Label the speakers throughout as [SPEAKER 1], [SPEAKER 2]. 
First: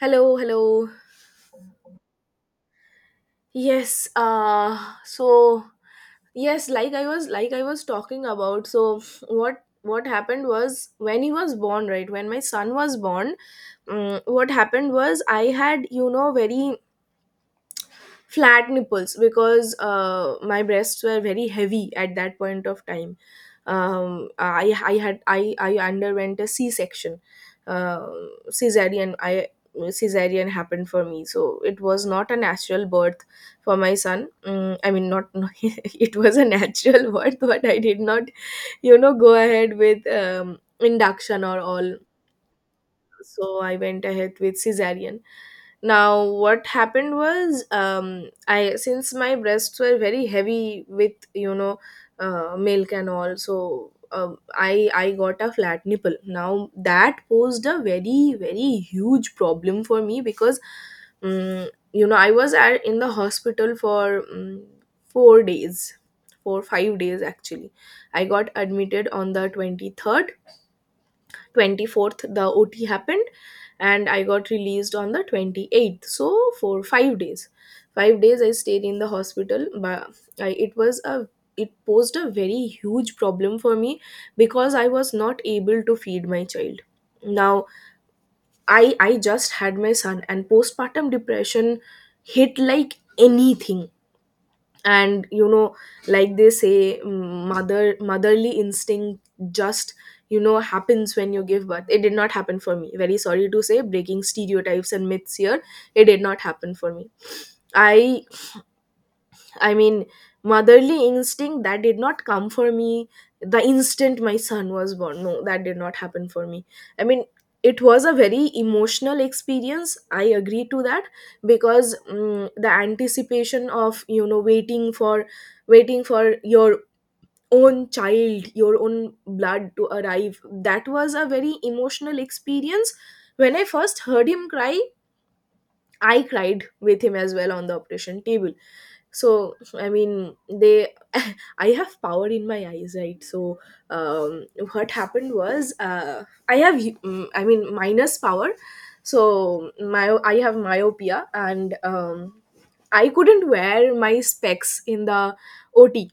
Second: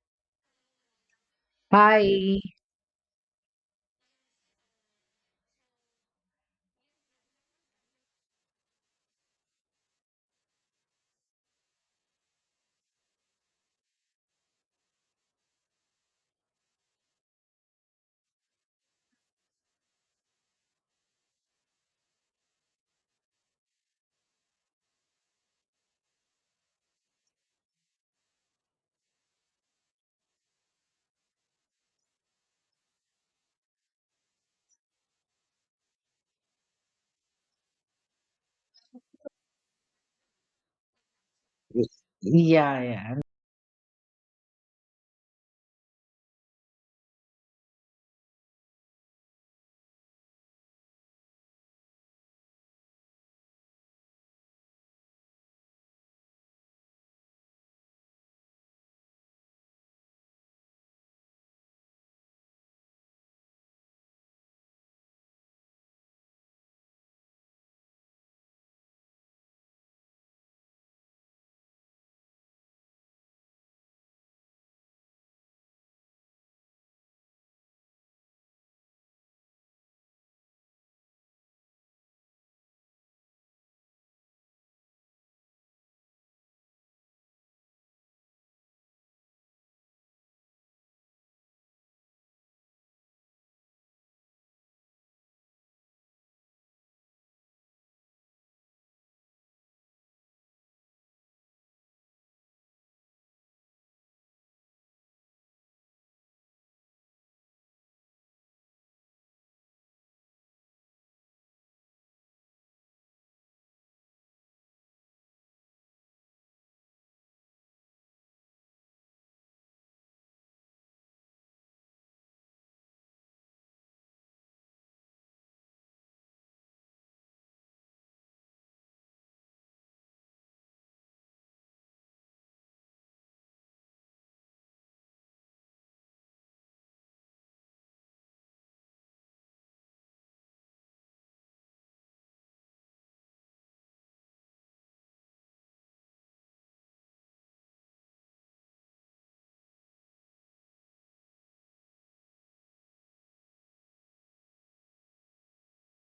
[SPEAKER 1] Hello, hello.
[SPEAKER 2] Hi.
[SPEAKER 1] Yes, so yes, like I was talking about. So what happened was when he was born, right? When my son was born, what happened was I had, very flat nipples, because my breasts were very heavy at that point of time. Um, i i had i i underwent a C-section. uh, cesarean i cesarean happened for me, so it was not a natural birth for my son. I mean, not— it was a natural birth, but I did not, go ahead with induction or all.
[SPEAKER 2] Yeah, yeah.
[SPEAKER 1] So I went ahead with cesarean. Now, what happened was, I since my breasts were very heavy with, milk and all, so, I got a flat nipple. Now that posed a very, very huge problem for me, because, I was in the hospital for 4 days, 4, 5 days actually. I got admitted on the 23rd, 24th. The OT happened, and I got released on the 28th. So for 5 days, 5 days I stayed in the hospital. But I, it was a it posed a very huge problem for me, because I was not able to feed my child. Now, i I just had my son, and postpartum depression hit, like, anything. And, like they say, motherly instinct just, happens when you give birth. It did not happen for me. Very sorry to say, breaking stereotypes and myths here, it did not happen for me. i I mean, motherly instinct, that did not come for me the instant my son was born. No, that did not happen for me. I mean, it was a very emotional experience. I agree to that, because the anticipation of, waiting for your own child, your own blood, to arrive. That was a very emotional experience. When I first heard him cry, I cried with him as well on the operation table. So I mean, they I have power in my eyes, right? So, um, what happened was, I have, I mean, minus power. So, my I have myopia. And, I couldn't wear my specs in the OT,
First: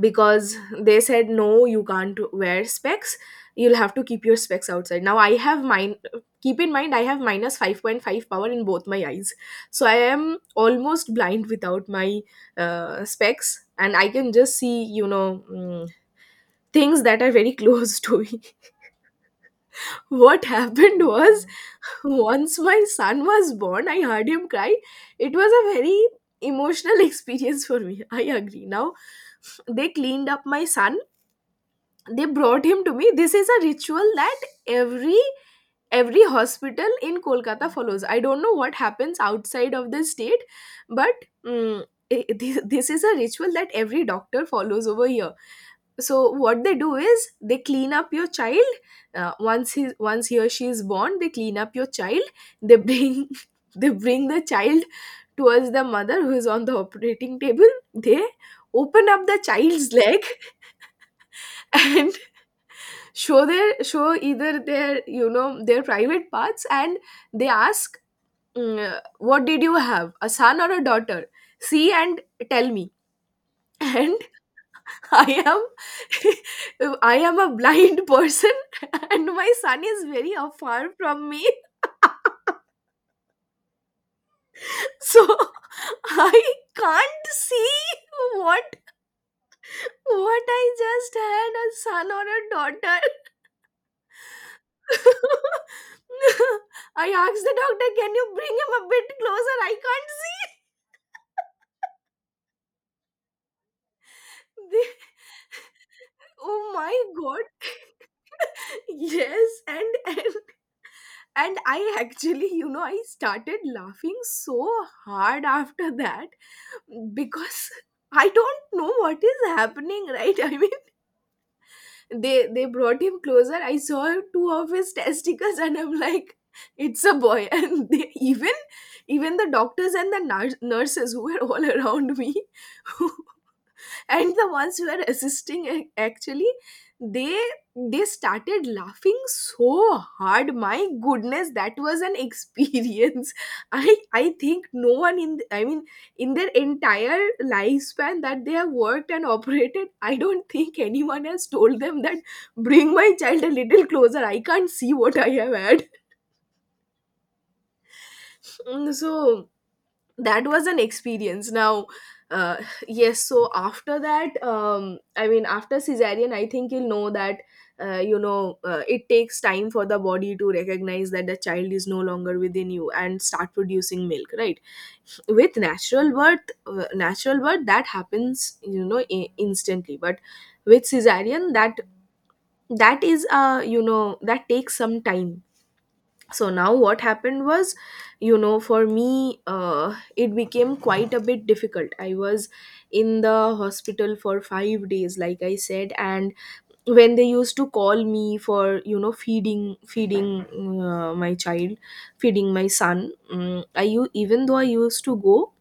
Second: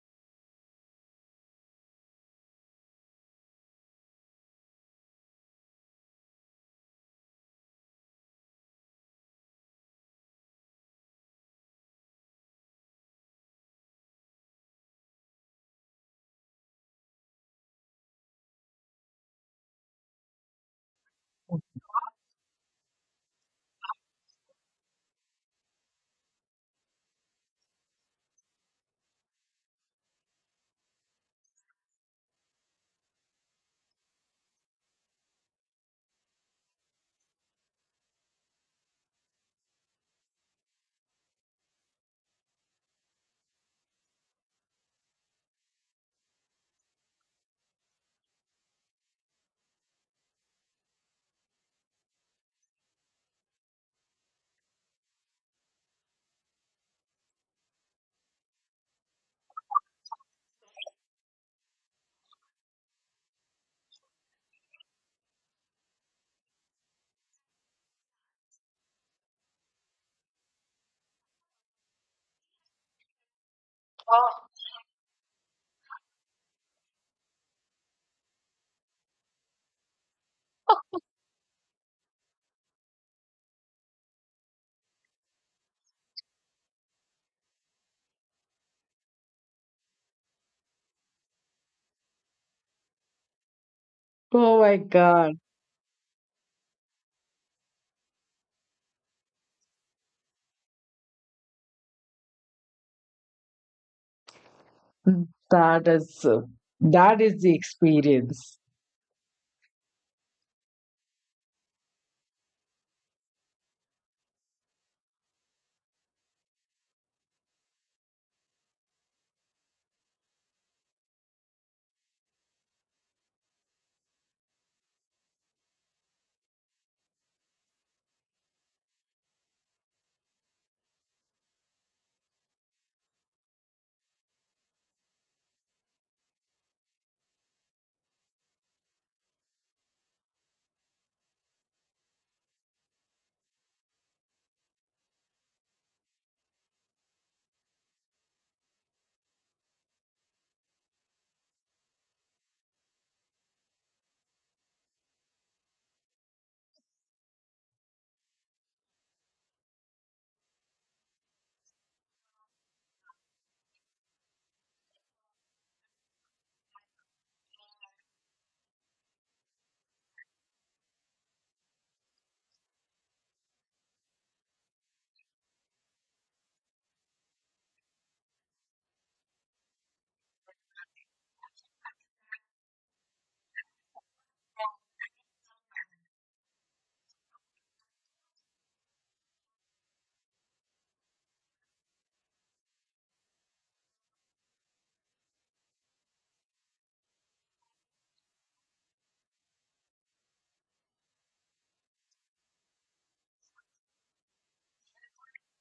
[SPEAKER 1] because they said, no, you can't wear specs, you'll have to keep your specs outside. Now, I have mine. Keep in mind, I have minus 5.5 power in both my eyes. So I am almost blind without my specs, and I can just see, things that are very close to me. What happened was, once my son was born, I heard him cry. It was a very emotional experience for me, I agree. Now, they cleaned up my son, they brought him to me. This is a ritual that every every hospital in Kolkata follows. I don't know what happens outside of the state. But this is a ritual that every doctor follows over here. So what they do is, they clean up your child. Once he or she is born, they clean up your child, they bring they bring the child towards the mother who is on the operating table. They open up the child's leg and show either their, their private parts. And they ask, what did you have, a son or a daughter? See and tell me. And
[SPEAKER 2] Oh,
[SPEAKER 1] I am I am a blind person. And my son is very afar from me. So I can't see what— I just had, a son or a daughter?
[SPEAKER 2] Oh my God,
[SPEAKER 1] I asked the doctor, can you bring him a bit closer? I can't see. They-
[SPEAKER 2] that is uh,
[SPEAKER 1] oh my
[SPEAKER 2] that is
[SPEAKER 1] God.
[SPEAKER 2] the experience.
[SPEAKER 1] Yes, and I actually, I started laughing so hard after that, because I don't know what is happening, right? I mean, they brought him closer, I saw two of his testicles, and I'm like, it's a boy. And they even even the doctors and the nurses who were all around me, who and the ones who were assisting, actually, they they started laughing so hard. My goodness, that was an experience. I think, no one in I mean, in their entire lifespan that they have worked and operated, I don't think anyone has told them that, bring my child a little closer, I can't see what I have had. So that was an experience. Now, uh, yes, so after that, I mean, after cesarean, I think you'll know that, it takes time for the body to recognize that the child is no longer within you and start producing milk, right? With natural birth, that happens, instantly. But with cesarean, that is, that takes some time. So now, what happened was, for me, it became quite a bit difficult. I was in the hospital for 5 days, like I said. And when they used to call me for, feeding my child, feeding my son, I, even though I used to go,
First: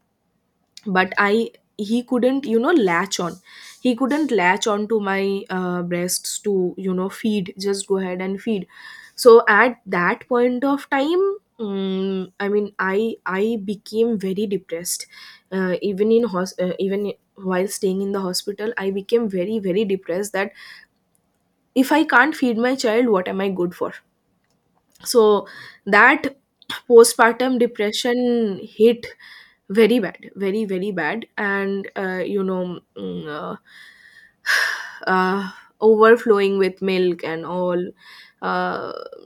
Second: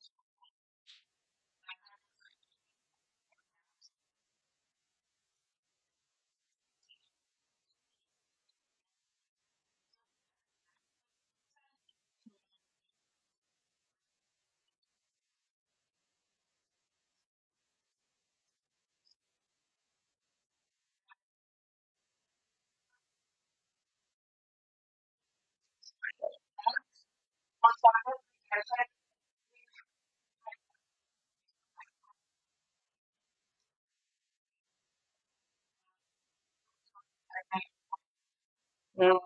[SPEAKER 1] but I he couldn't, latch on. He couldn't latch on to my breasts to, feed, just go ahead and feed. So at that point of time, I mean, I became very depressed. Even in even while staying in the hospital, I became very, very depressed that if I can't feed my child, what am I good for? So that postpartum depression hit very bad, very, very bad. And, uh, overflowing with milk and all. uh,
[SPEAKER 2] No.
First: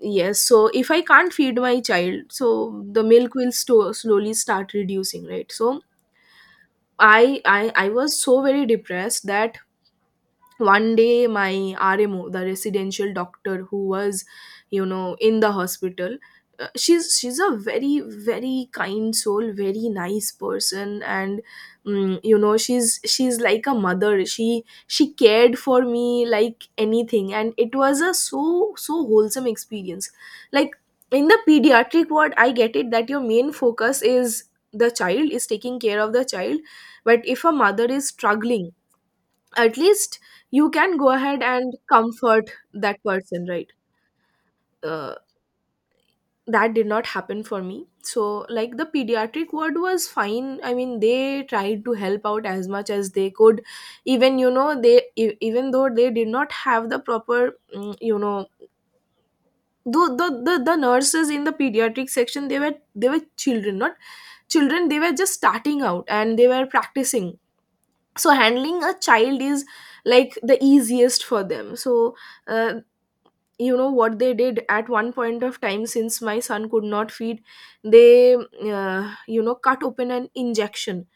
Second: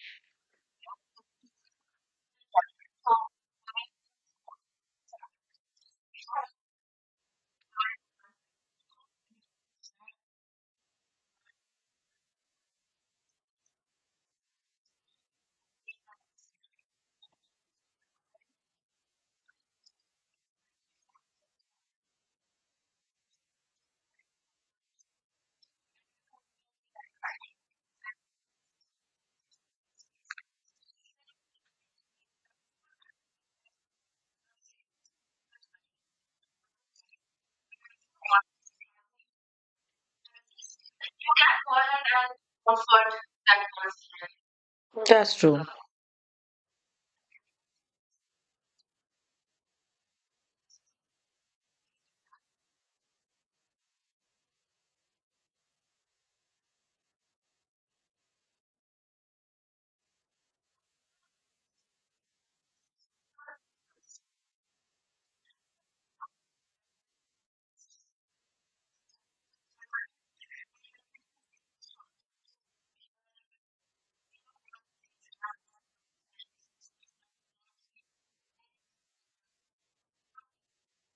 [SPEAKER 1] yes, so if I can't feed my child, so the milk will slowly start reducing, right? So I was so very depressed that one day my RMO, the residential doctor, who was, in the hospital. She's a very, very kind soul, very nice person. And, she's like a mother, she cared for me like anything, and it was a so, so wholesome experience. Like, in the pediatric ward, I get it that your main focus is the child, is taking care of the child. But if a mother is struggling, at least you can go ahead and comfort that person, right? uh,
[SPEAKER 2] That's true.
[SPEAKER 1] that did not happen for me. So, like, the pediatric ward was fine, I mean, they tried to help out as much as they could, even, even though they did not have the proper, the nurses in the pediatric section. They were, children, not children, they were just starting out and they were practicing. So handling a child is, like, the easiest for them. So, uh, you know what they did at one point of time? Since my son could not feed, they, you know, cut open an injection,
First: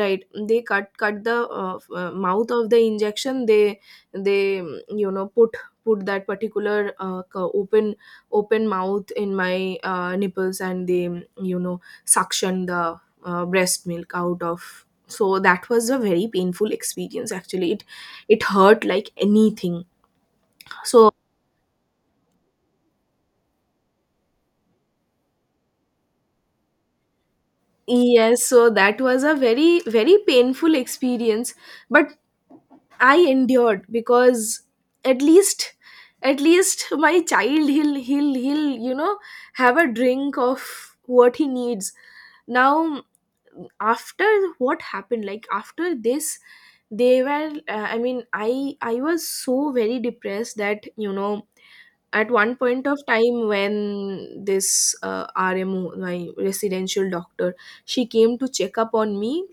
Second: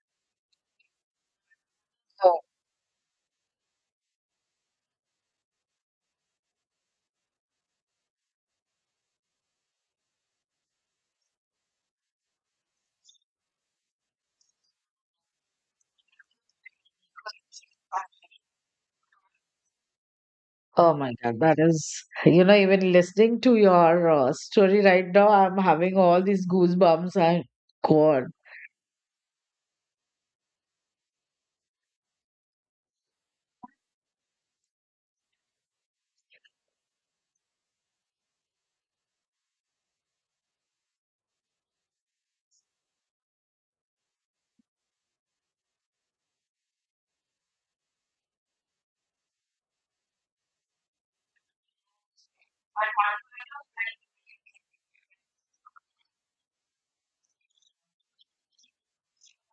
[SPEAKER 1] right? They cut the
[SPEAKER 2] Oh,
[SPEAKER 1] mouth of the injection. They put that particular open mouth in my nipples. And they, you know, suction the breast milk out of. So that was a very painful experience, actually, it hurt like anything.
[SPEAKER 2] oh
[SPEAKER 1] So,
[SPEAKER 2] my God, that is even listening to your story right now, I'm having all these goosebumps. I God,
[SPEAKER 1] yes, so that was a very, very painful experience. But I endured, because at least, at least my child, he'll, have a drink of what he needs. Now, after what happened, like after this, they were, I mean, I was so very depressed that, you know, at one point of time when this RMO, my residential doctor, she came to check up on me.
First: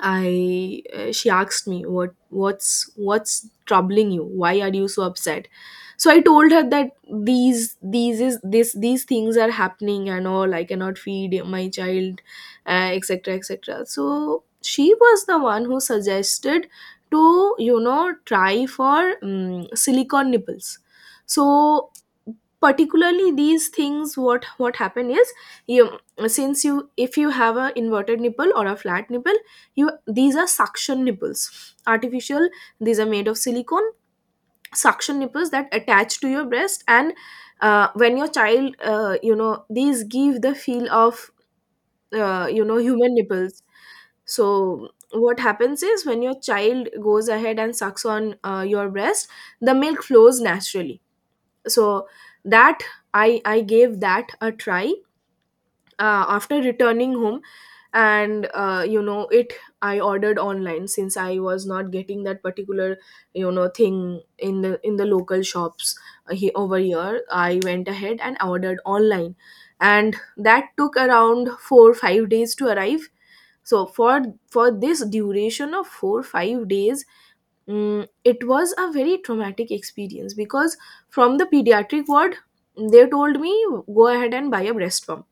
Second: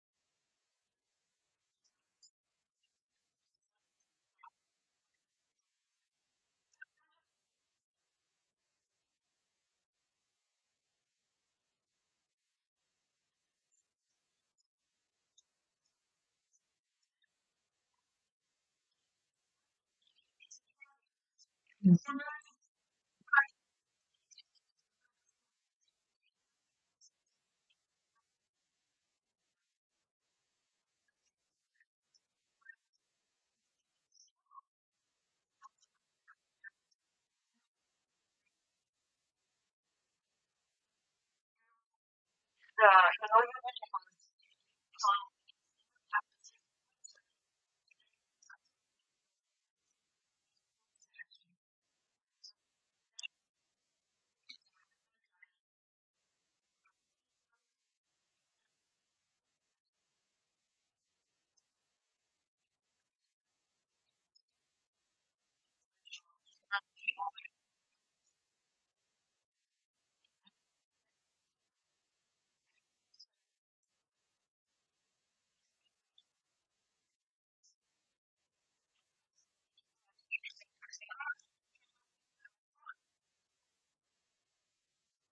[SPEAKER 1] I She asked me, what's troubling you, why are you so upset? So I told her that these is this these things are happening and all, I cannot feed my child, etc etc. So she was the one who suggested to, try for silicone nipples. So particularly, these things, what happen is, you, since you, if you have a inverted nipple or a flat nipple, you, these are suction nipples, artificial, these are made of silicone suction nipples that attach to your breast. And when your child, these give the feel of, human nipples. So what happens is, when your child goes ahead and sucks on your breast, the milk flows naturally. So that, i I gave that a try after returning home. And you know it I ordered online, since I was not getting that particular, you know, thing in the local shops. Over here, I went ahead and ordered online, and that took around 4-5 days to arrive. So for this duration of 4-5 days, it was a very traumatic experience, because from the pediatric ward they told me, go ahead and buy a breast pump.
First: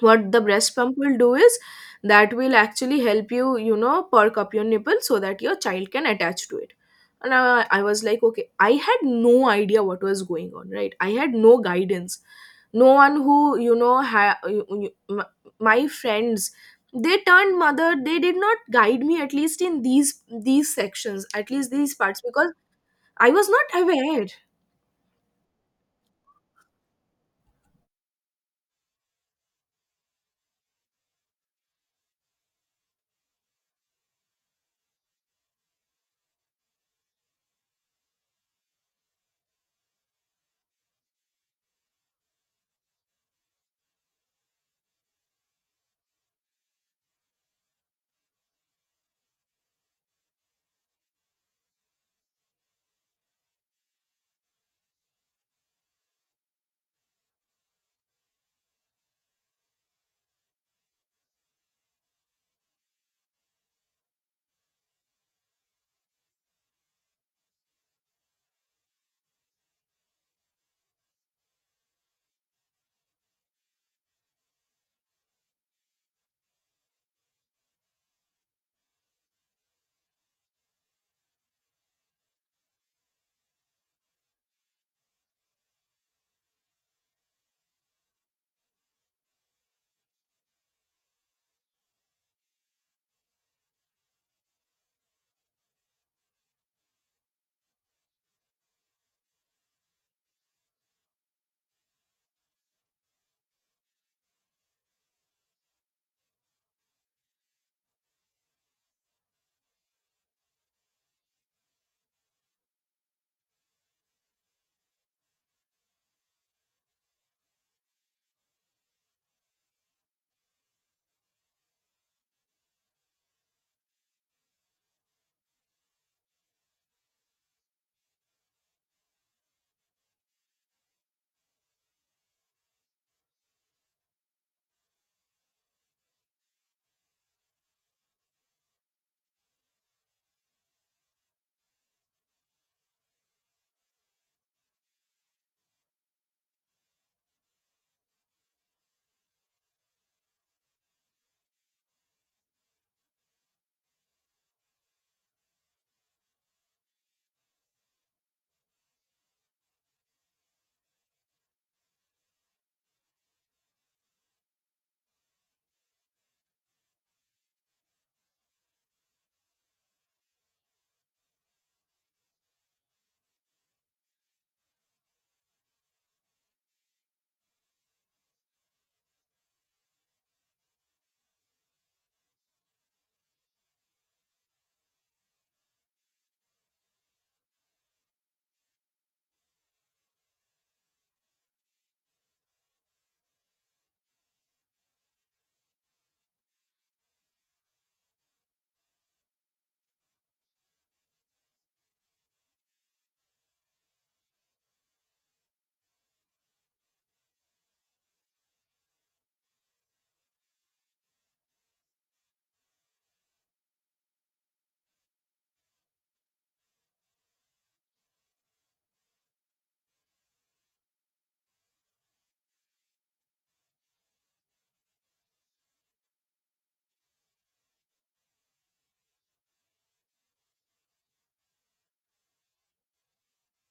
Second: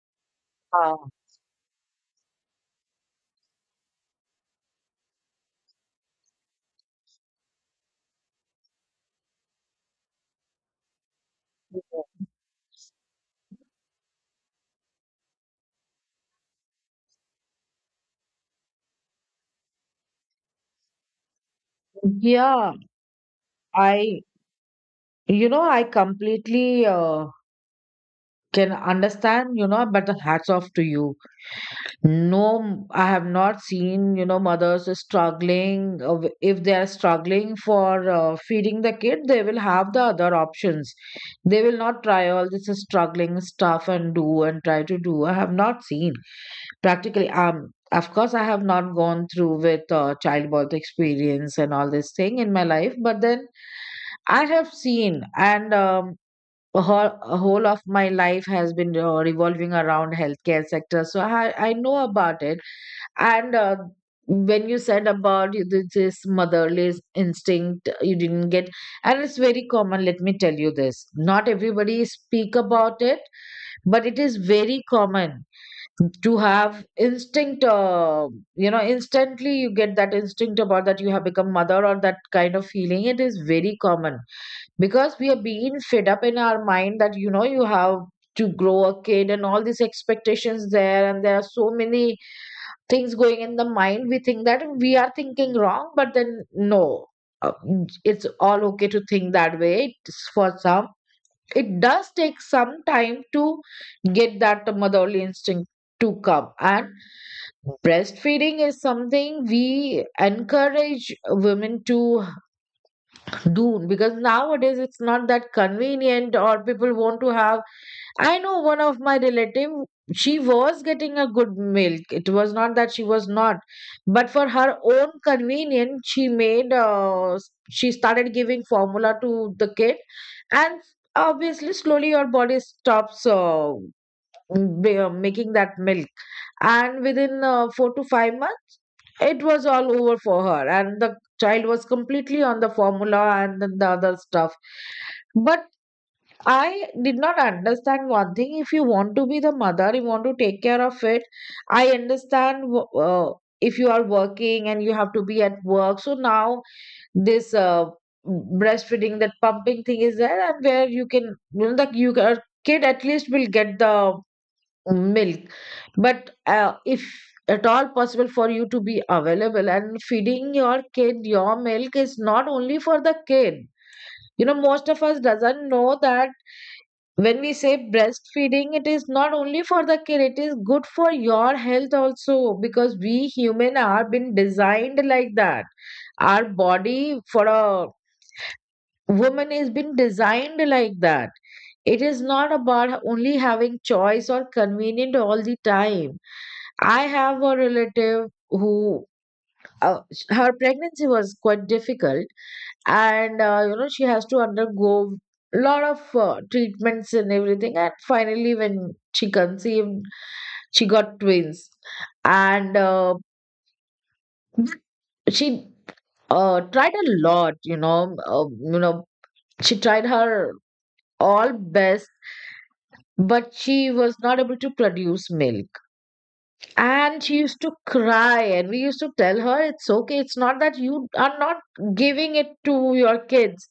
[SPEAKER 1] What the breast pump
[SPEAKER 2] uh,
[SPEAKER 1] will do is, that will actually help you, you know, perk up your nipple so that your child can attach to it. And I was like, okay, I had no idea what was going on, right? I had no guidance, no one who, you know, my friends, they turned mother, they did not guide me, at least in these sections, at least these parts, because
[SPEAKER 2] yeah,
[SPEAKER 1] I was not
[SPEAKER 2] I
[SPEAKER 1] aware.
[SPEAKER 2] I completely can understand. You know, but hats off to you. No, I have not seen, mothers struggling. If they are struggling for feeding the kid, they will have the other options. They will not try all this struggling stuff and do and try to do. I have not seen practically. Of course, I have not gone through with childbirth experience and all this thing in my life, but then I have seen and a whole of my life has been revolving around healthcare sector, so I know about it. And when you said about this motherly instinct, you didn't get, and it's very common. Let me tell you this: not everybody speak about it, but it is very common to have instinct. Instantly you get that instinct about that you have become mother or that kind of feeling. It is very common because we are being fed up in our mind that you have to grow a kid, and all these expectations there, and there are so many things going in the mind, we think that we are thinking wrong, but then no. Uh, it's all okay to think that way. It's for some it does take some time to get that motherly instinct to come, and breastfeeding is something we encourage women to do, because nowadays it's not that convenient, or people want to have. I know one of my relative, she was getting a good milk. It was not that she was not, but for her own convenience, she started giving formula to the kid, and obviously, slowly your body stops making that milk, and within 4 to 5 months, it was all over for her, and the child was completely on the formula and the other stuff. But I did not understand one thing. If you want to be the mother, you want to take care of it. I understand if you are working and you have to be at work. So now this breastfeeding, that pumping thing is there, and where you can, you know, that your kid at least will get the milk. But if at all possible for you to be available and feeding your kid, your milk is not only for the kid. You know most of us doesn't know that when we say breastfeeding it is not only for the kid, it is good for your health also, because we human are been designed like that, our body for a woman is been designed like that. It is not about only having choice or convenient all the time. I have a relative who her pregnancy was quite difficult, and she has to undergo a lot of treatments and everything, and finally when she conceived she got twins, and she tried a lot, you know she tried her all best, but she was not able to produce milk. And she used to cry, and we used to tell her it's okay, it's not that you are not giving it to your kids.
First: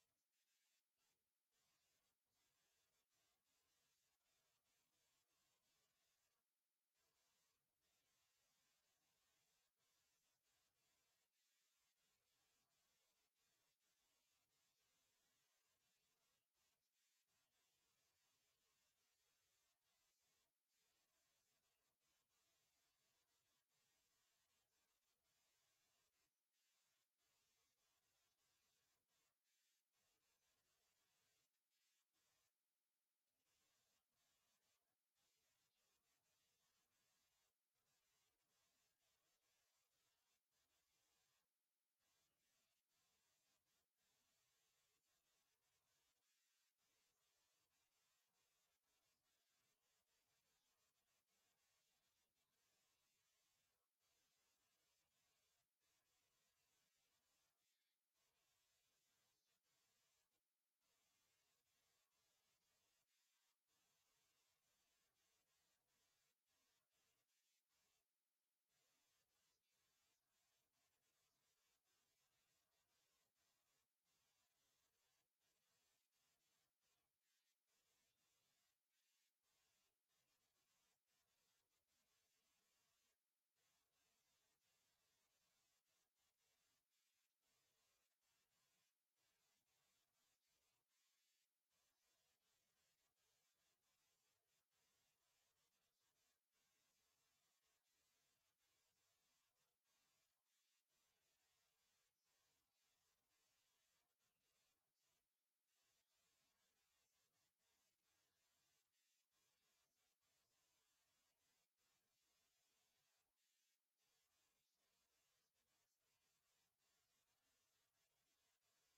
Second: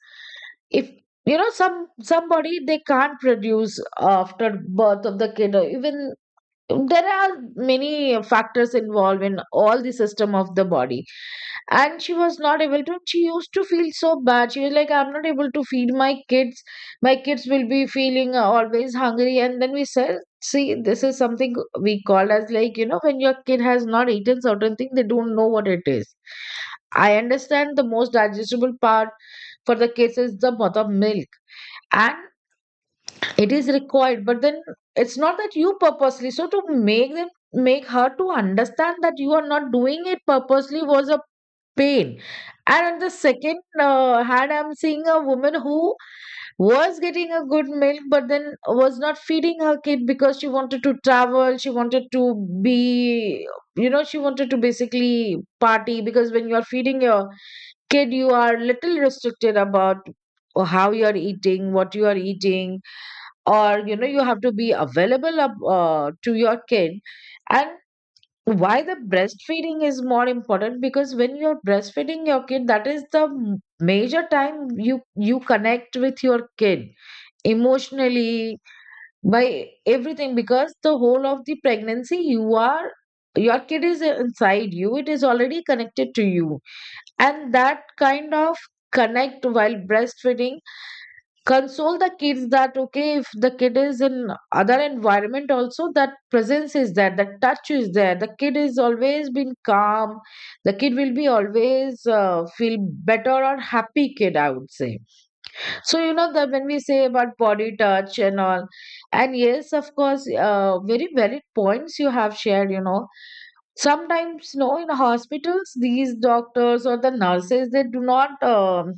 [SPEAKER 2] If somebody they can't produce after birth of the kid, or even there are many factors involved in all the system of the body. And she was not able to she used to feel so bad, she was like, I'm not able to feed my kids, my kids will be feeling always hungry. And then we said, see, this is something we call as, like, when your kid has not eaten certain thing, they don't know what it is. I understand the most digestible part for the kids is the mother milk, and it is required, but then it's not that you purposely so to make her to understand that you are not doing it purposely was a pain. And on the second hand, I'm seeing a woman who was getting a good milk but then was not feeding her kid because she wanted to travel, she wanted to be you know she wanted to basically party, because when you are feeding your kid you are little restricted about how you are eating, what you are eating, or you know you have to be available up, to your kid. And why the breastfeeding is more important, because when you're breastfeeding your kid, that is the major time you connect with your kid emotionally, by everything, because the whole of the pregnancy your kid is inside you, it is already connected to you. And that kind of connect while breastfeeding console the kids that, okay, if the kid is in other environment also, that presence is there, that touch is there, the kid is always been calm. The kid will be always feel better, or happy kid, I would say. So that when we say about body touch and all, and yes, of course, very valid points you have shared. You know sometimes in hospitals, these doctors or the nurses, they do not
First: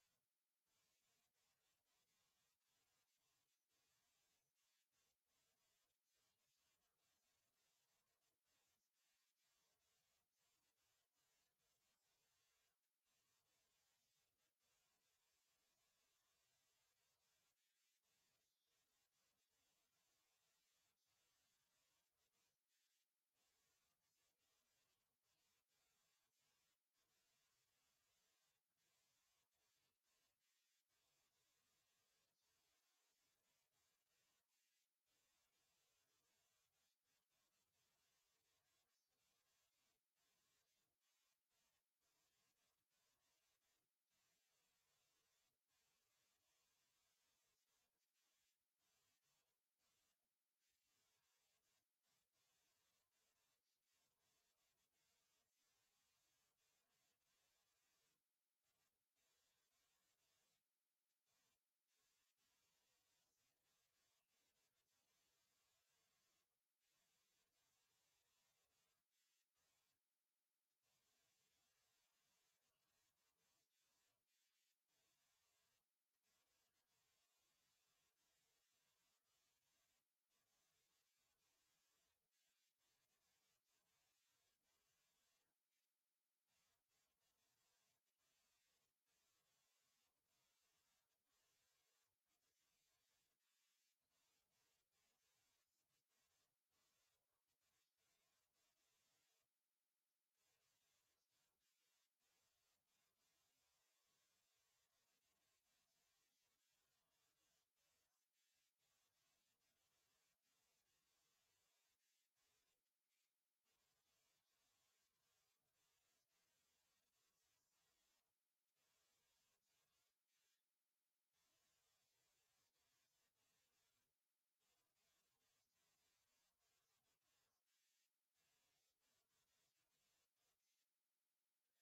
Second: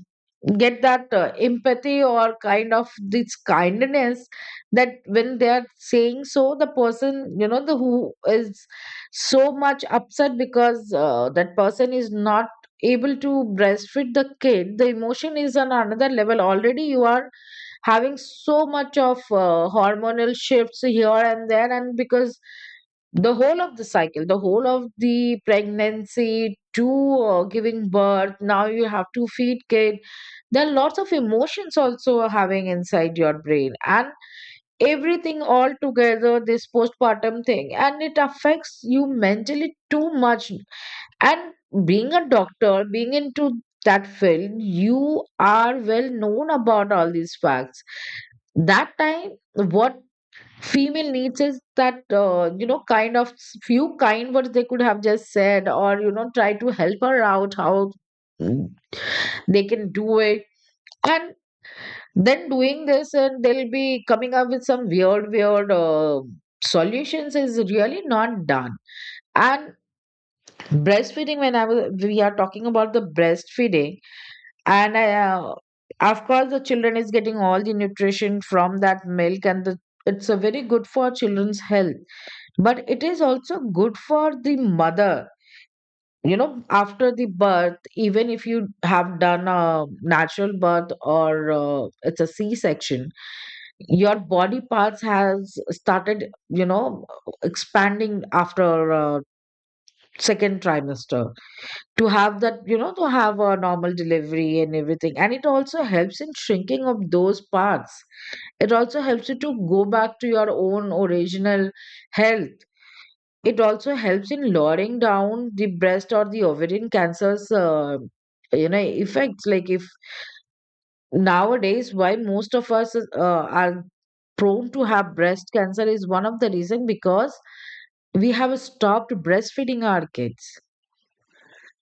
[SPEAKER 2] get that empathy or kind of this kindness. That when they are saying so, the person, the who is so much upset because that person is not able to breastfeed the kid, the emotion is on another level already. You are having so much of hormonal shifts here and there, and because the whole of the cycle, the whole of the pregnancy to giving birth, now you have to feed kid, there are lots of emotions also having inside your brain, and everything all together, this postpartum thing, and it affects you mentally too much. And being a doctor, being into that field, you are well known about all these facts. That time what female needs is that kind of few kind words they could have just said, or try to help her out how Mm. they can do it. And then doing this, and they'll be coming up with some weird solutions is really not done. And breastfeeding, when I was we are talking about the breastfeeding, and of course the children is getting all the nutrition from that milk, and the, it's a very good for children's health, but it is also good for the mother. You know after the birth, even if you have done a natural birth, or it's a C-section, your body parts has started, expanding after second trimester, to have that you know to have a normal delivery and everything, and it also helps in shrinking of those parts. It also helps you to go back to your own original health. It also helps in lowering down the breast or the ovarian cancers, effects. Like if nowadays, why most of us are prone to have breast cancer is one of the reason, because we have stopped breastfeeding our kids.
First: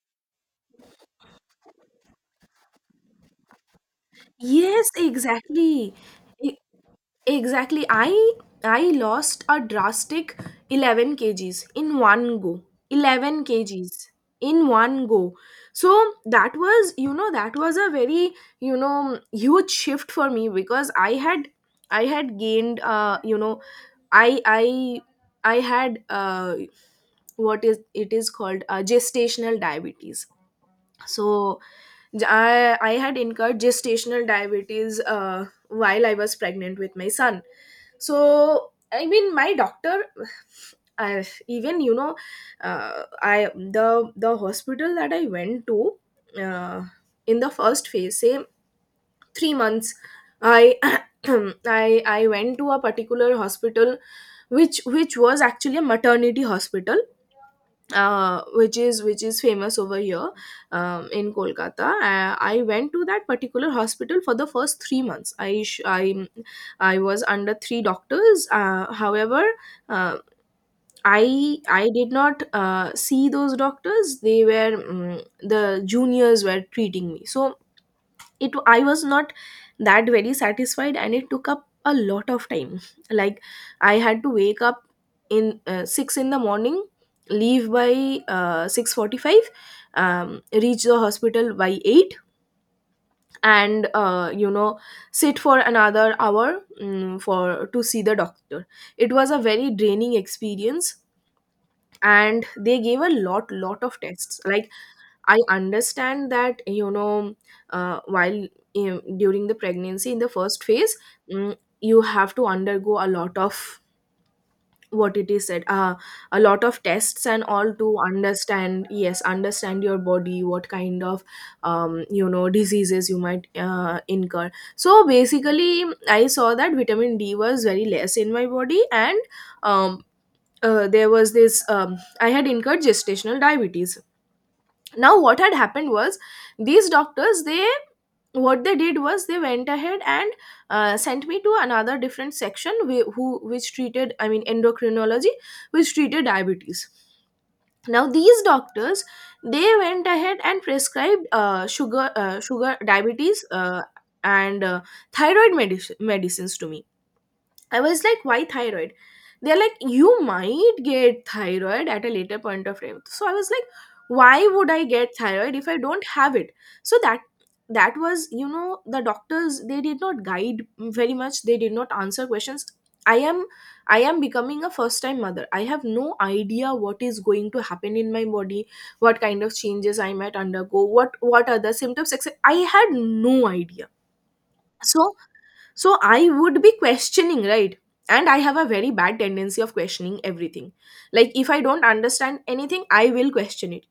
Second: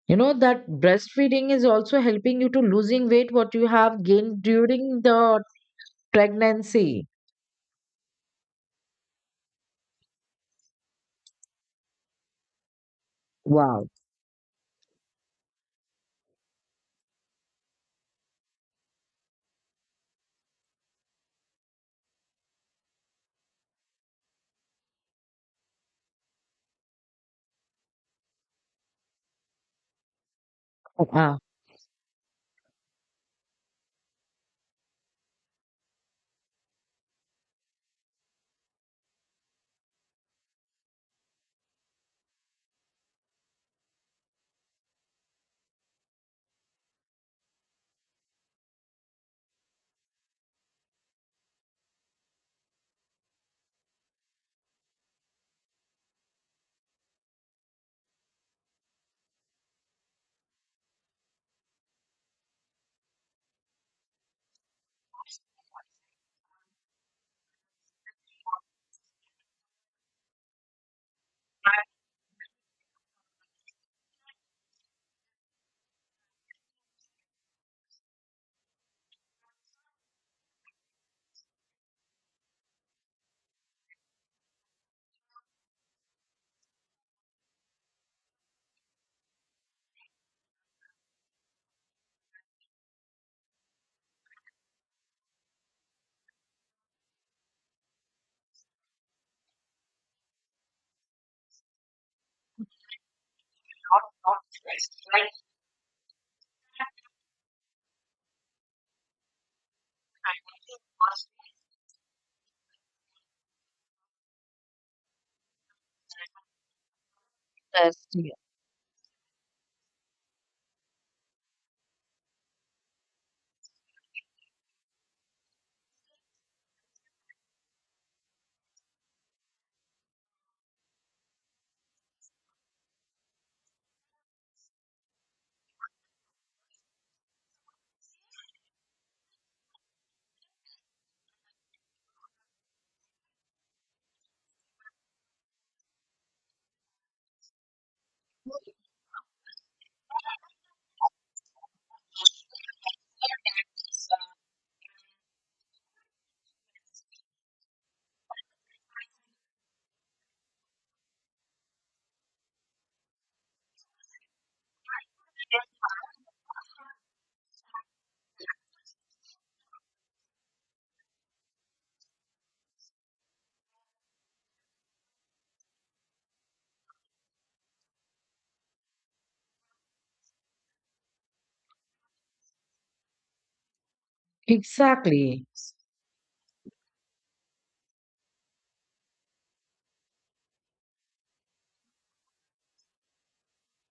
[SPEAKER 2] You know that breastfeeding is also helping you to losing weight what you have gained
[SPEAKER 1] Yes,
[SPEAKER 2] during the
[SPEAKER 1] exactly. I-
[SPEAKER 2] pregnancy.
[SPEAKER 1] Exactly. I lost a drastic 11 kgs in one go. 11
[SPEAKER 2] Wow.
[SPEAKER 1] kgs in one go. So that was, you know, that was a very, you know, huge shift for me, because I had gained, I I I had what is it is called, gestational diabetes.
[SPEAKER 2] Uh,
[SPEAKER 1] So, I had incurred gestational diabetes while I was pregnant with my son. So, I mean, my doctor even, you know, I the hospital that I went to uh, in the first phase, say, 3 months, I I went to a particular hospital, which was actually a maternity hospital, which is famous over here, in Kolkata. I went to that particular hospital for the first 3 months. I sh- I was under three doctors. Uh, however, uh, I I did not see those doctors. They were, the juniors were treating me. So it I was not that very satisfied, and it took up a lot of time. Like, I had to wake up in, 6 in the morning, leave by 6:45, um, reach the hospital by 8, and sit for another hour, for to see the doctor. It was a very draining experience, and they gave a lot of tests. Like, I understand that, you know, while, during the pregnancy, in the first phase, you have to undergo a lot of what it is said, a lot of tests and all, to understand, yes, understand your body, what kind of, diseases you might incur. So basically I saw that vitamin D was very less in my body, and, um, there was this, I had incurred gestational diabetes. Now what had happened was, these doctors, they, what they did was, they went ahead and sent me to another different section, whi- who which treated, I mean, endocrinology, which treated diabetes. Now these doctors, they went ahead and prescribed sugar, sugar diabetes, and thyroid medicines to me. I was like, why thyroid? They're like, you might get thyroid at a later point of time. So I was like, why would I get thyroid if I don't have it? So that was, you know, the doctors, they did not guide very much. They did not answer questions. I am I am becoming a first time mother. I have no idea what is going to happen in my body, what kind of changes I might undergo, what are the symptoms, etc. I had no idea. So
[SPEAKER 2] Exactly.
[SPEAKER 1] so I would be questioning, right? And I have a very bad tendency of questioning everything. Like if I don't understand anything, I will question it.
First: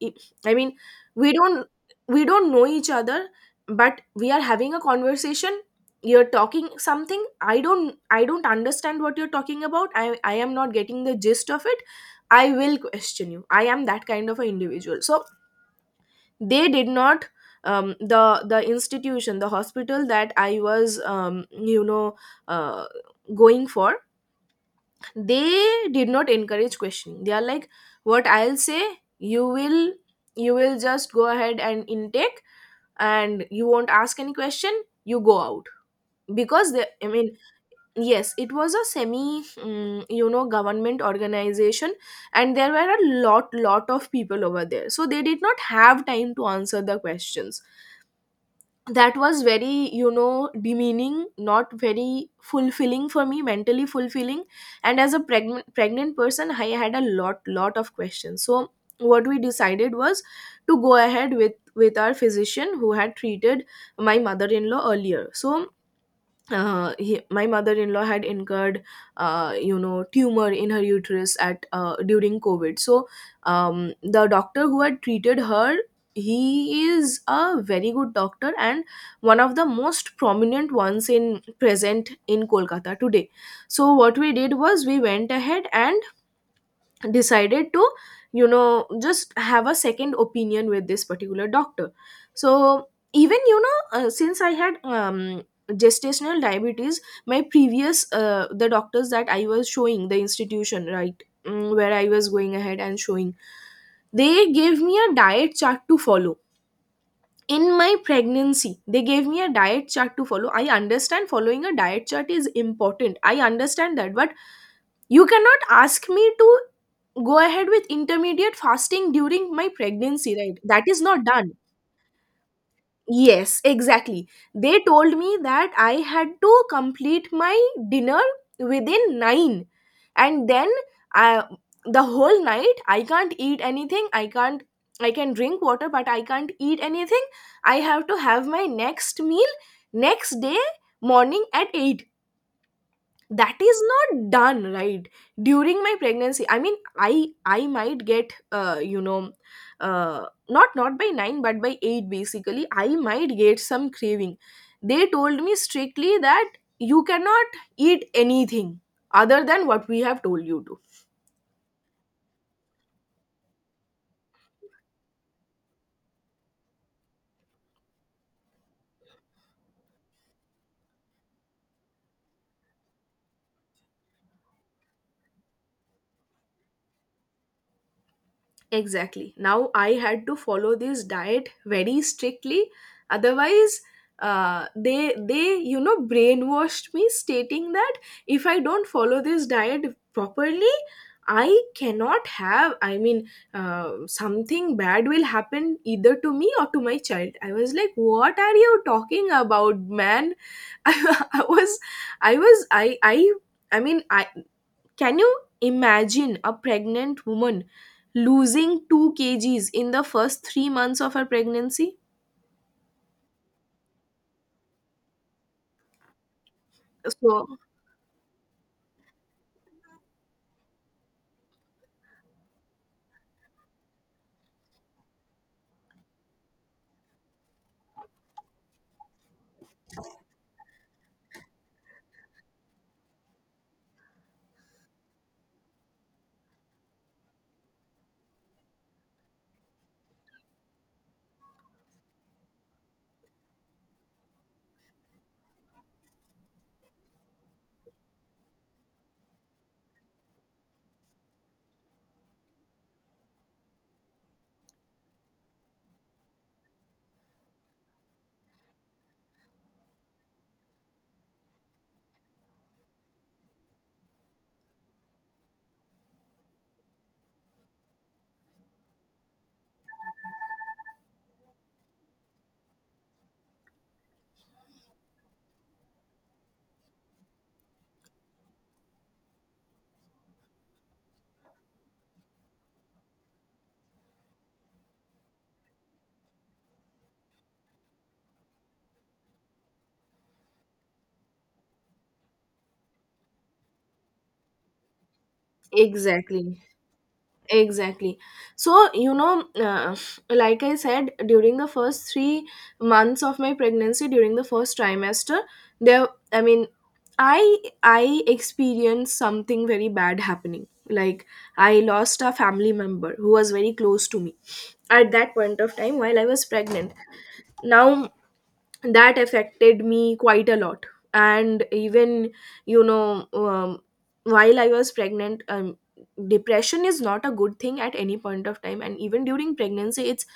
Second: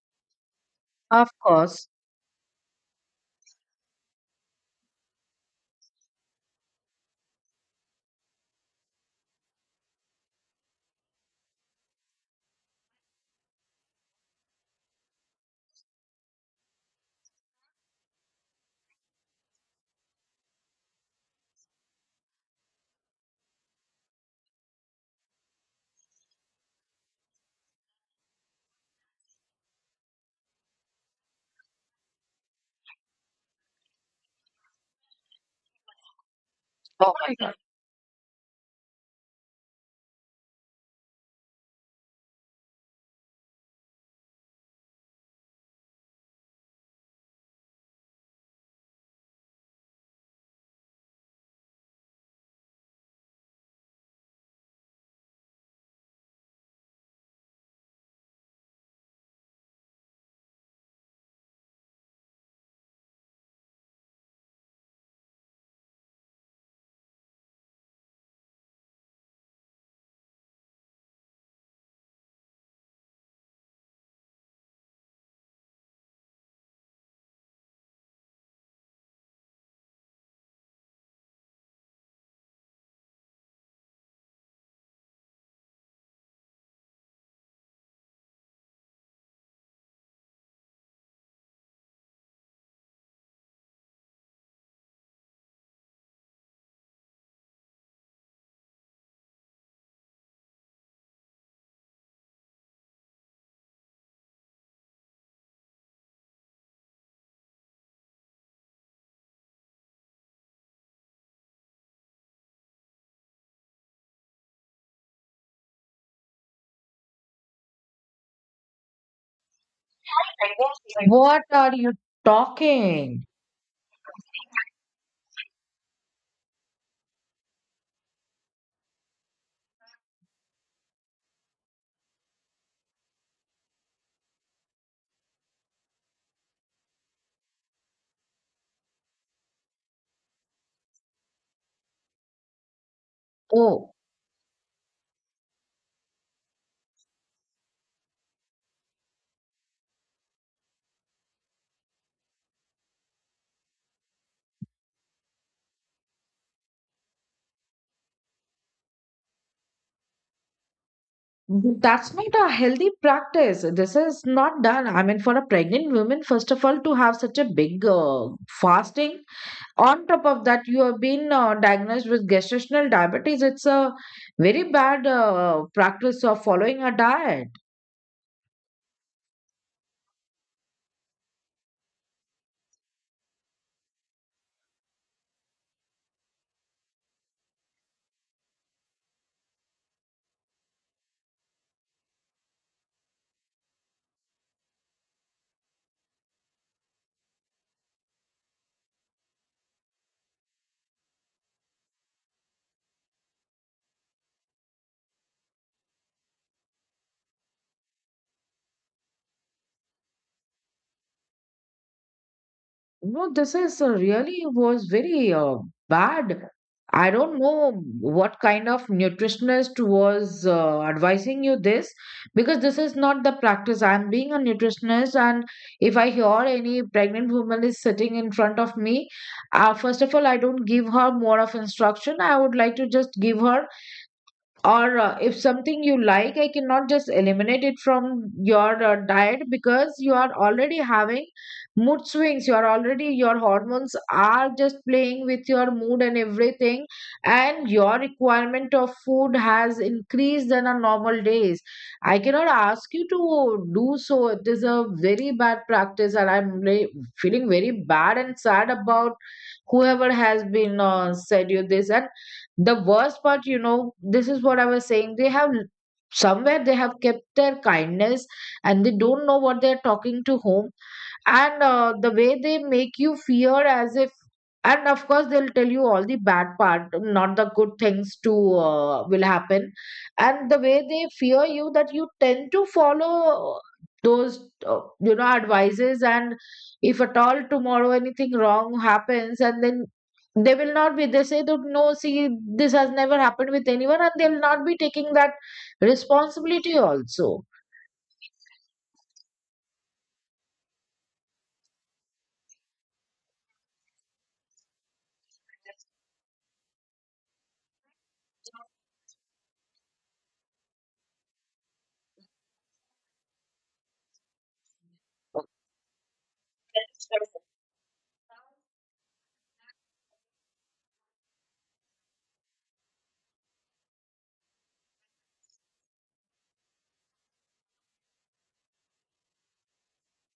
[SPEAKER 1] I mean, we
[SPEAKER 2] Of
[SPEAKER 1] don't
[SPEAKER 2] course.
[SPEAKER 1] we don't know each other, but we are having a conversation. You're talking something, I don't understand what you're talking about. I am not getting the gist of it. I will question you. I am that kind of an individual. So they did not, the institution, the hospital that I was, uh, going for, they did not encourage questioning. They are like, what I'll say, you will you will just go ahead and intake, and you won't ask any question, you go out. Because they, I
[SPEAKER 2] Of
[SPEAKER 1] mean,
[SPEAKER 2] course.
[SPEAKER 1] yes, it was a semi, government organization, and there were a lot of people over there, so they did not have time to answer the questions. That was very, you know, demeaning, not very fulfilling for me, mentally fulfilling. And as a pregnant person, I had a lot of questions. So what we decided was to go ahead with our physician who had treated my mother-in-law earlier. So my mother-in-law had incurred, tumor in her uterus at, during COVID. So, the doctor who had treated her, he is a very good doctor, and one of the most prominent ones in present in Kolkata today. So what we did was, we went ahead and decided to, you know, just have a second opinion with this particular doctor. So even, you know, since I had, gestational diabetes, my previous, the doctors that I was showing, the institution, right, where I was going ahead and showing, they gave me a diet chart to follow. In my pregnancy, they gave me a diet chart to follow. I understand following a diet chart is important, I understand that, but you cannot ask me to go ahead with intermediate fasting during my pregnancy, right? That is
[SPEAKER 2] Like,
[SPEAKER 1] not
[SPEAKER 2] what
[SPEAKER 1] done.
[SPEAKER 2] are you talking?
[SPEAKER 1] Yes, exactly. They told me that I had to complete my dinner within 9, and then, I, the whole night I can't eat anything. I can't I can drink water, but I can't eat anything. I have to have my next meal next day morning at 8. That is
[SPEAKER 2] Oh,
[SPEAKER 1] not done, right? During my pregnancy, I mean, I might get, not by 9 but by 8, basically I might get some craving. They told me strictly that you cannot eat anything other than what we have told you to.
[SPEAKER 2] that's not a healthy practice. This is not done. I mean, for a pregnant woman, first of all, to have such a big fasting, on top of that, you have been diagnosed with gestational diabetes. It's a very bad practice of following a diet.
[SPEAKER 1] Exactly. Now I had to follow this diet very strictly. Otherwise, they, you know, brainwashed me, stating that if I don't follow this diet properly, I cannot have. I mean, something bad will happen either to me or to my child. I was like, what are you talking about, man? I, I was, I was, I I I mean, I can you imagine a pregnant woman losing 2 kgs in the first 3 months of her pregnancy?
[SPEAKER 2] No, this is really was very bad. I don't
[SPEAKER 1] So,
[SPEAKER 2] know what kind of nutritionist was advising you this, because this is not the practice. I'm being a nutritionist, and if I hear any pregnant woman is sitting in front of me, first of all, I don't give her more of instruction. I would like to just give her, or if something you like, I cannot just eliminate it from your diet, because you are already having mood swings, you are already, your hormones are just playing with your mood and everything, and your requirement of food has increased than on normal days. I cannot ask you to do so. It is a very bad practice, and I'm feeling very bad and sad about whoever has been said you this. And the worst part, this is what I was saying, they have somewhere they have kept their kindness, and they don't know what they're talking to whom. And the way they make you fear as if, and of course they'll tell you all the bad part, not the good things to will happen, and the way they fear you that you tend to follow those advices. And if at all tomorrow anything wrong happens, and then they will not be they say that, no, see, this has never happened with anyone, and they'll not be taking that
[SPEAKER 1] exactly.
[SPEAKER 2] responsibility also.
[SPEAKER 1] Exactly. So, you know, like I said, during the first 3 months of my pregnancy, during the first trimester, there, I mean, I experienced something very bad happening. Like, I lost a family member who was very close to me at that point of time while I was pregnant. Now that affected me quite a lot, and even, you know, while I was pregnant, depression is not a good thing at any point of time, and even during pregnancy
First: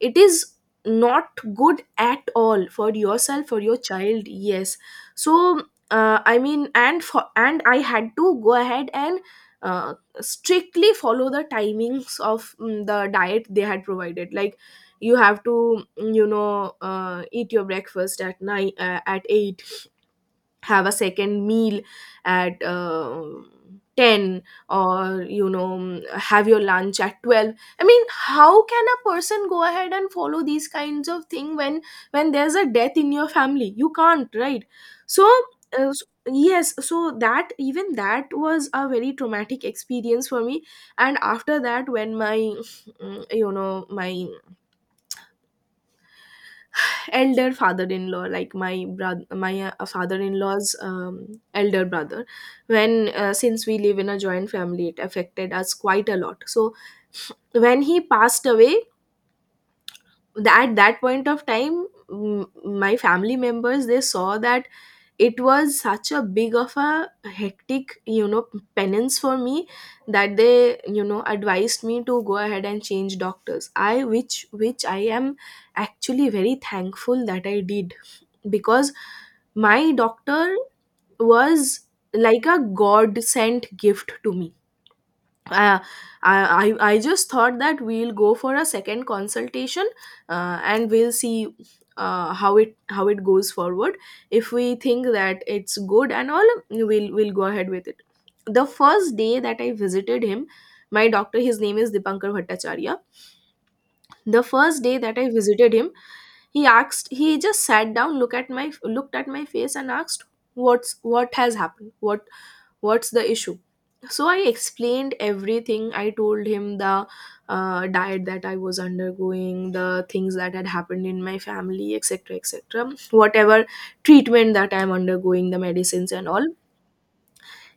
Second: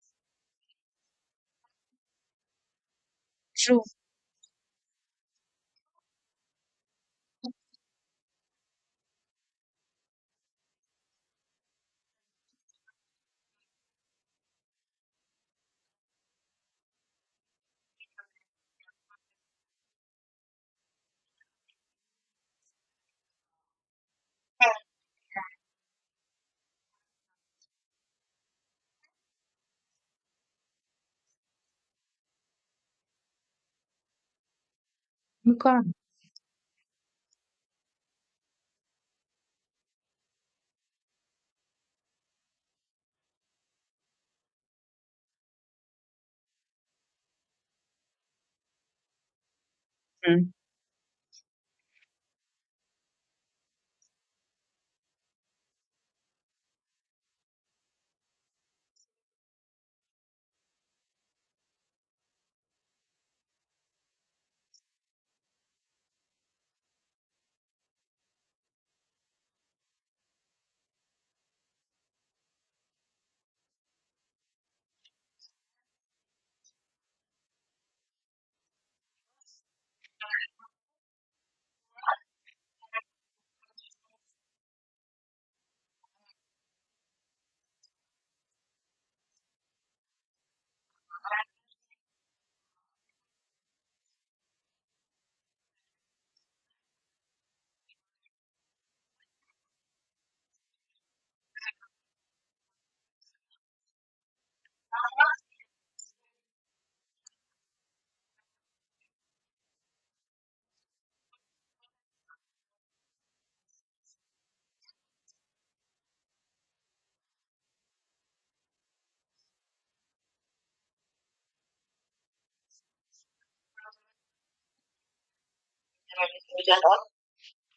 [SPEAKER 1] it is not good at all, for yourself, for your
[SPEAKER 2] True.
[SPEAKER 1] child. Yes, so I mean, and I had to go ahead and uh, strictly follow the timings of, the diet they had provided. Like, you have to, eat your breakfast at nine, at 8, have a second meal at 10, or, you know, have your lunch at 12. I mean, how can a person go ahead and follow these kinds of thing when, there's a death in your family? You can't, right? So
[SPEAKER 2] You
[SPEAKER 1] uh,
[SPEAKER 2] can't.
[SPEAKER 1] s- yes, so that, even that was a very traumatic experience for me. And after that when my, my elder father-in-law, like my brother, my
[SPEAKER 2] Hmm.
[SPEAKER 1] father-in-law's, elder brother, when since we live in a joint family, it affected us quite a lot. So when he passed away, at that point of time, my family members, they saw that it was such a big of a hectic, you know, penance for me, that they, you know, advised me to go ahead and change doctors, I which I am actually very thankful that I did, because my doctor was like a god sent gift to me. I, I just thought that we'll go for a second consultation, and we'll see how it goes forward. If we think that it's good and all, we'll go ahead with it. The first day that I visited him, my doctor, his name is Dipankar Bhattacharya. The first day that I visited him, he asked, he just sat down, looked at my face and asked, what has happened? What's the issue? So I explained everything. I told him the, diet that I was undergoing, the things that had happened in my family, etc., etc., whatever treatment that I'm undergoing, the medicines and all.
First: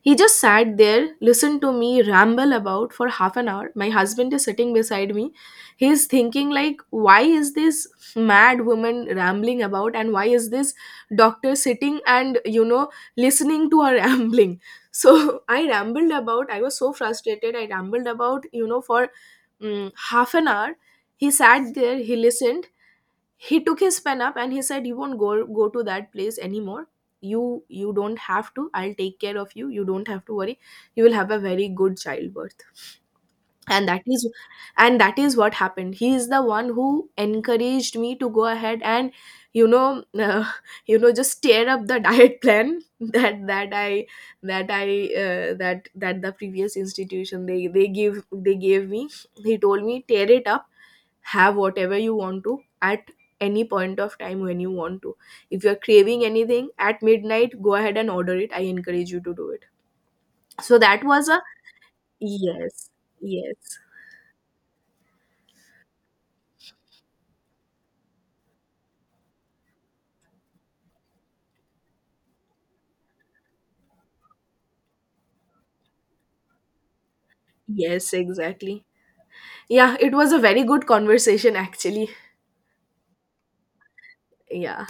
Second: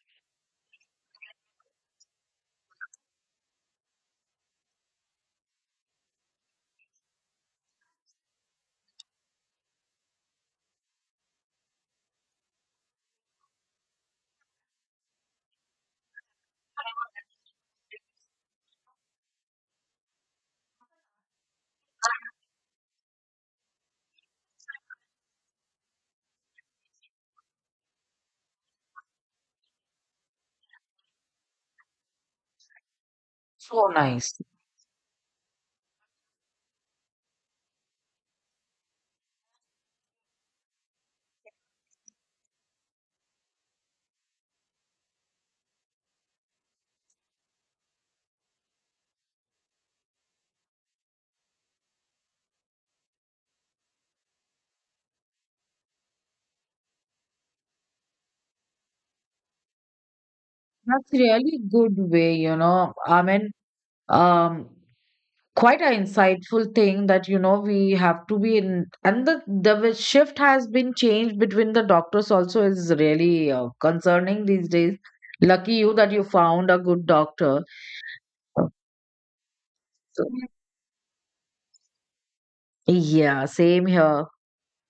[SPEAKER 1] He just sat there, listened to me ramble about for half an hour. My husband is sitting beside me. He's thinking like, why is this mad woman rambling about, and why is this doctor sitting and, you know, listening to her rambling? So I rambled about, I was so frustrated. I rambled about, you know, for, half an hour. He sat there, he listened, he took his pen up and he said, you won't go to that place anymore. You don't have to. I'll take care of you. You don't have to worry. You will have a very good childbirth.
[SPEAKER 2] So
[SPEAKER 1] and that is
[SPEAKER 2] nice.
[SPEAKER 1] and that is what happened. He is the one who encouraged me to go ahead and, you know, you know, just tear up the diet plan that that I that I that that the previous institution, they gave me. He told me, tear it up, have whatever you want to at any point of time when you want to. If you're craving anything at midnight, go ahead and order it. I encourage you to do it. So that
[SPEAKER 2] That's
[SPEAKER 1] was a,
[SPEAKER 2] really good way,
[SPEAKER 1] yes,
[SPEAKER 2] I mean.
[SPEAKER 1] yes,
[SPEAKER 2] Um, quite an insightful thing that we have to be in, and the way shift has been changed between the doctors also is really concerning these days. Lucky you that you found a good doctor.
[SPEAKER 1] yes, exactly. Yeah, it
[SPEAKER 2] So,
[SPEAKER 1] was a very good conversation actually.
[SPEAKER 2] yeah, same here.
[SPEAKER 1] Yeah.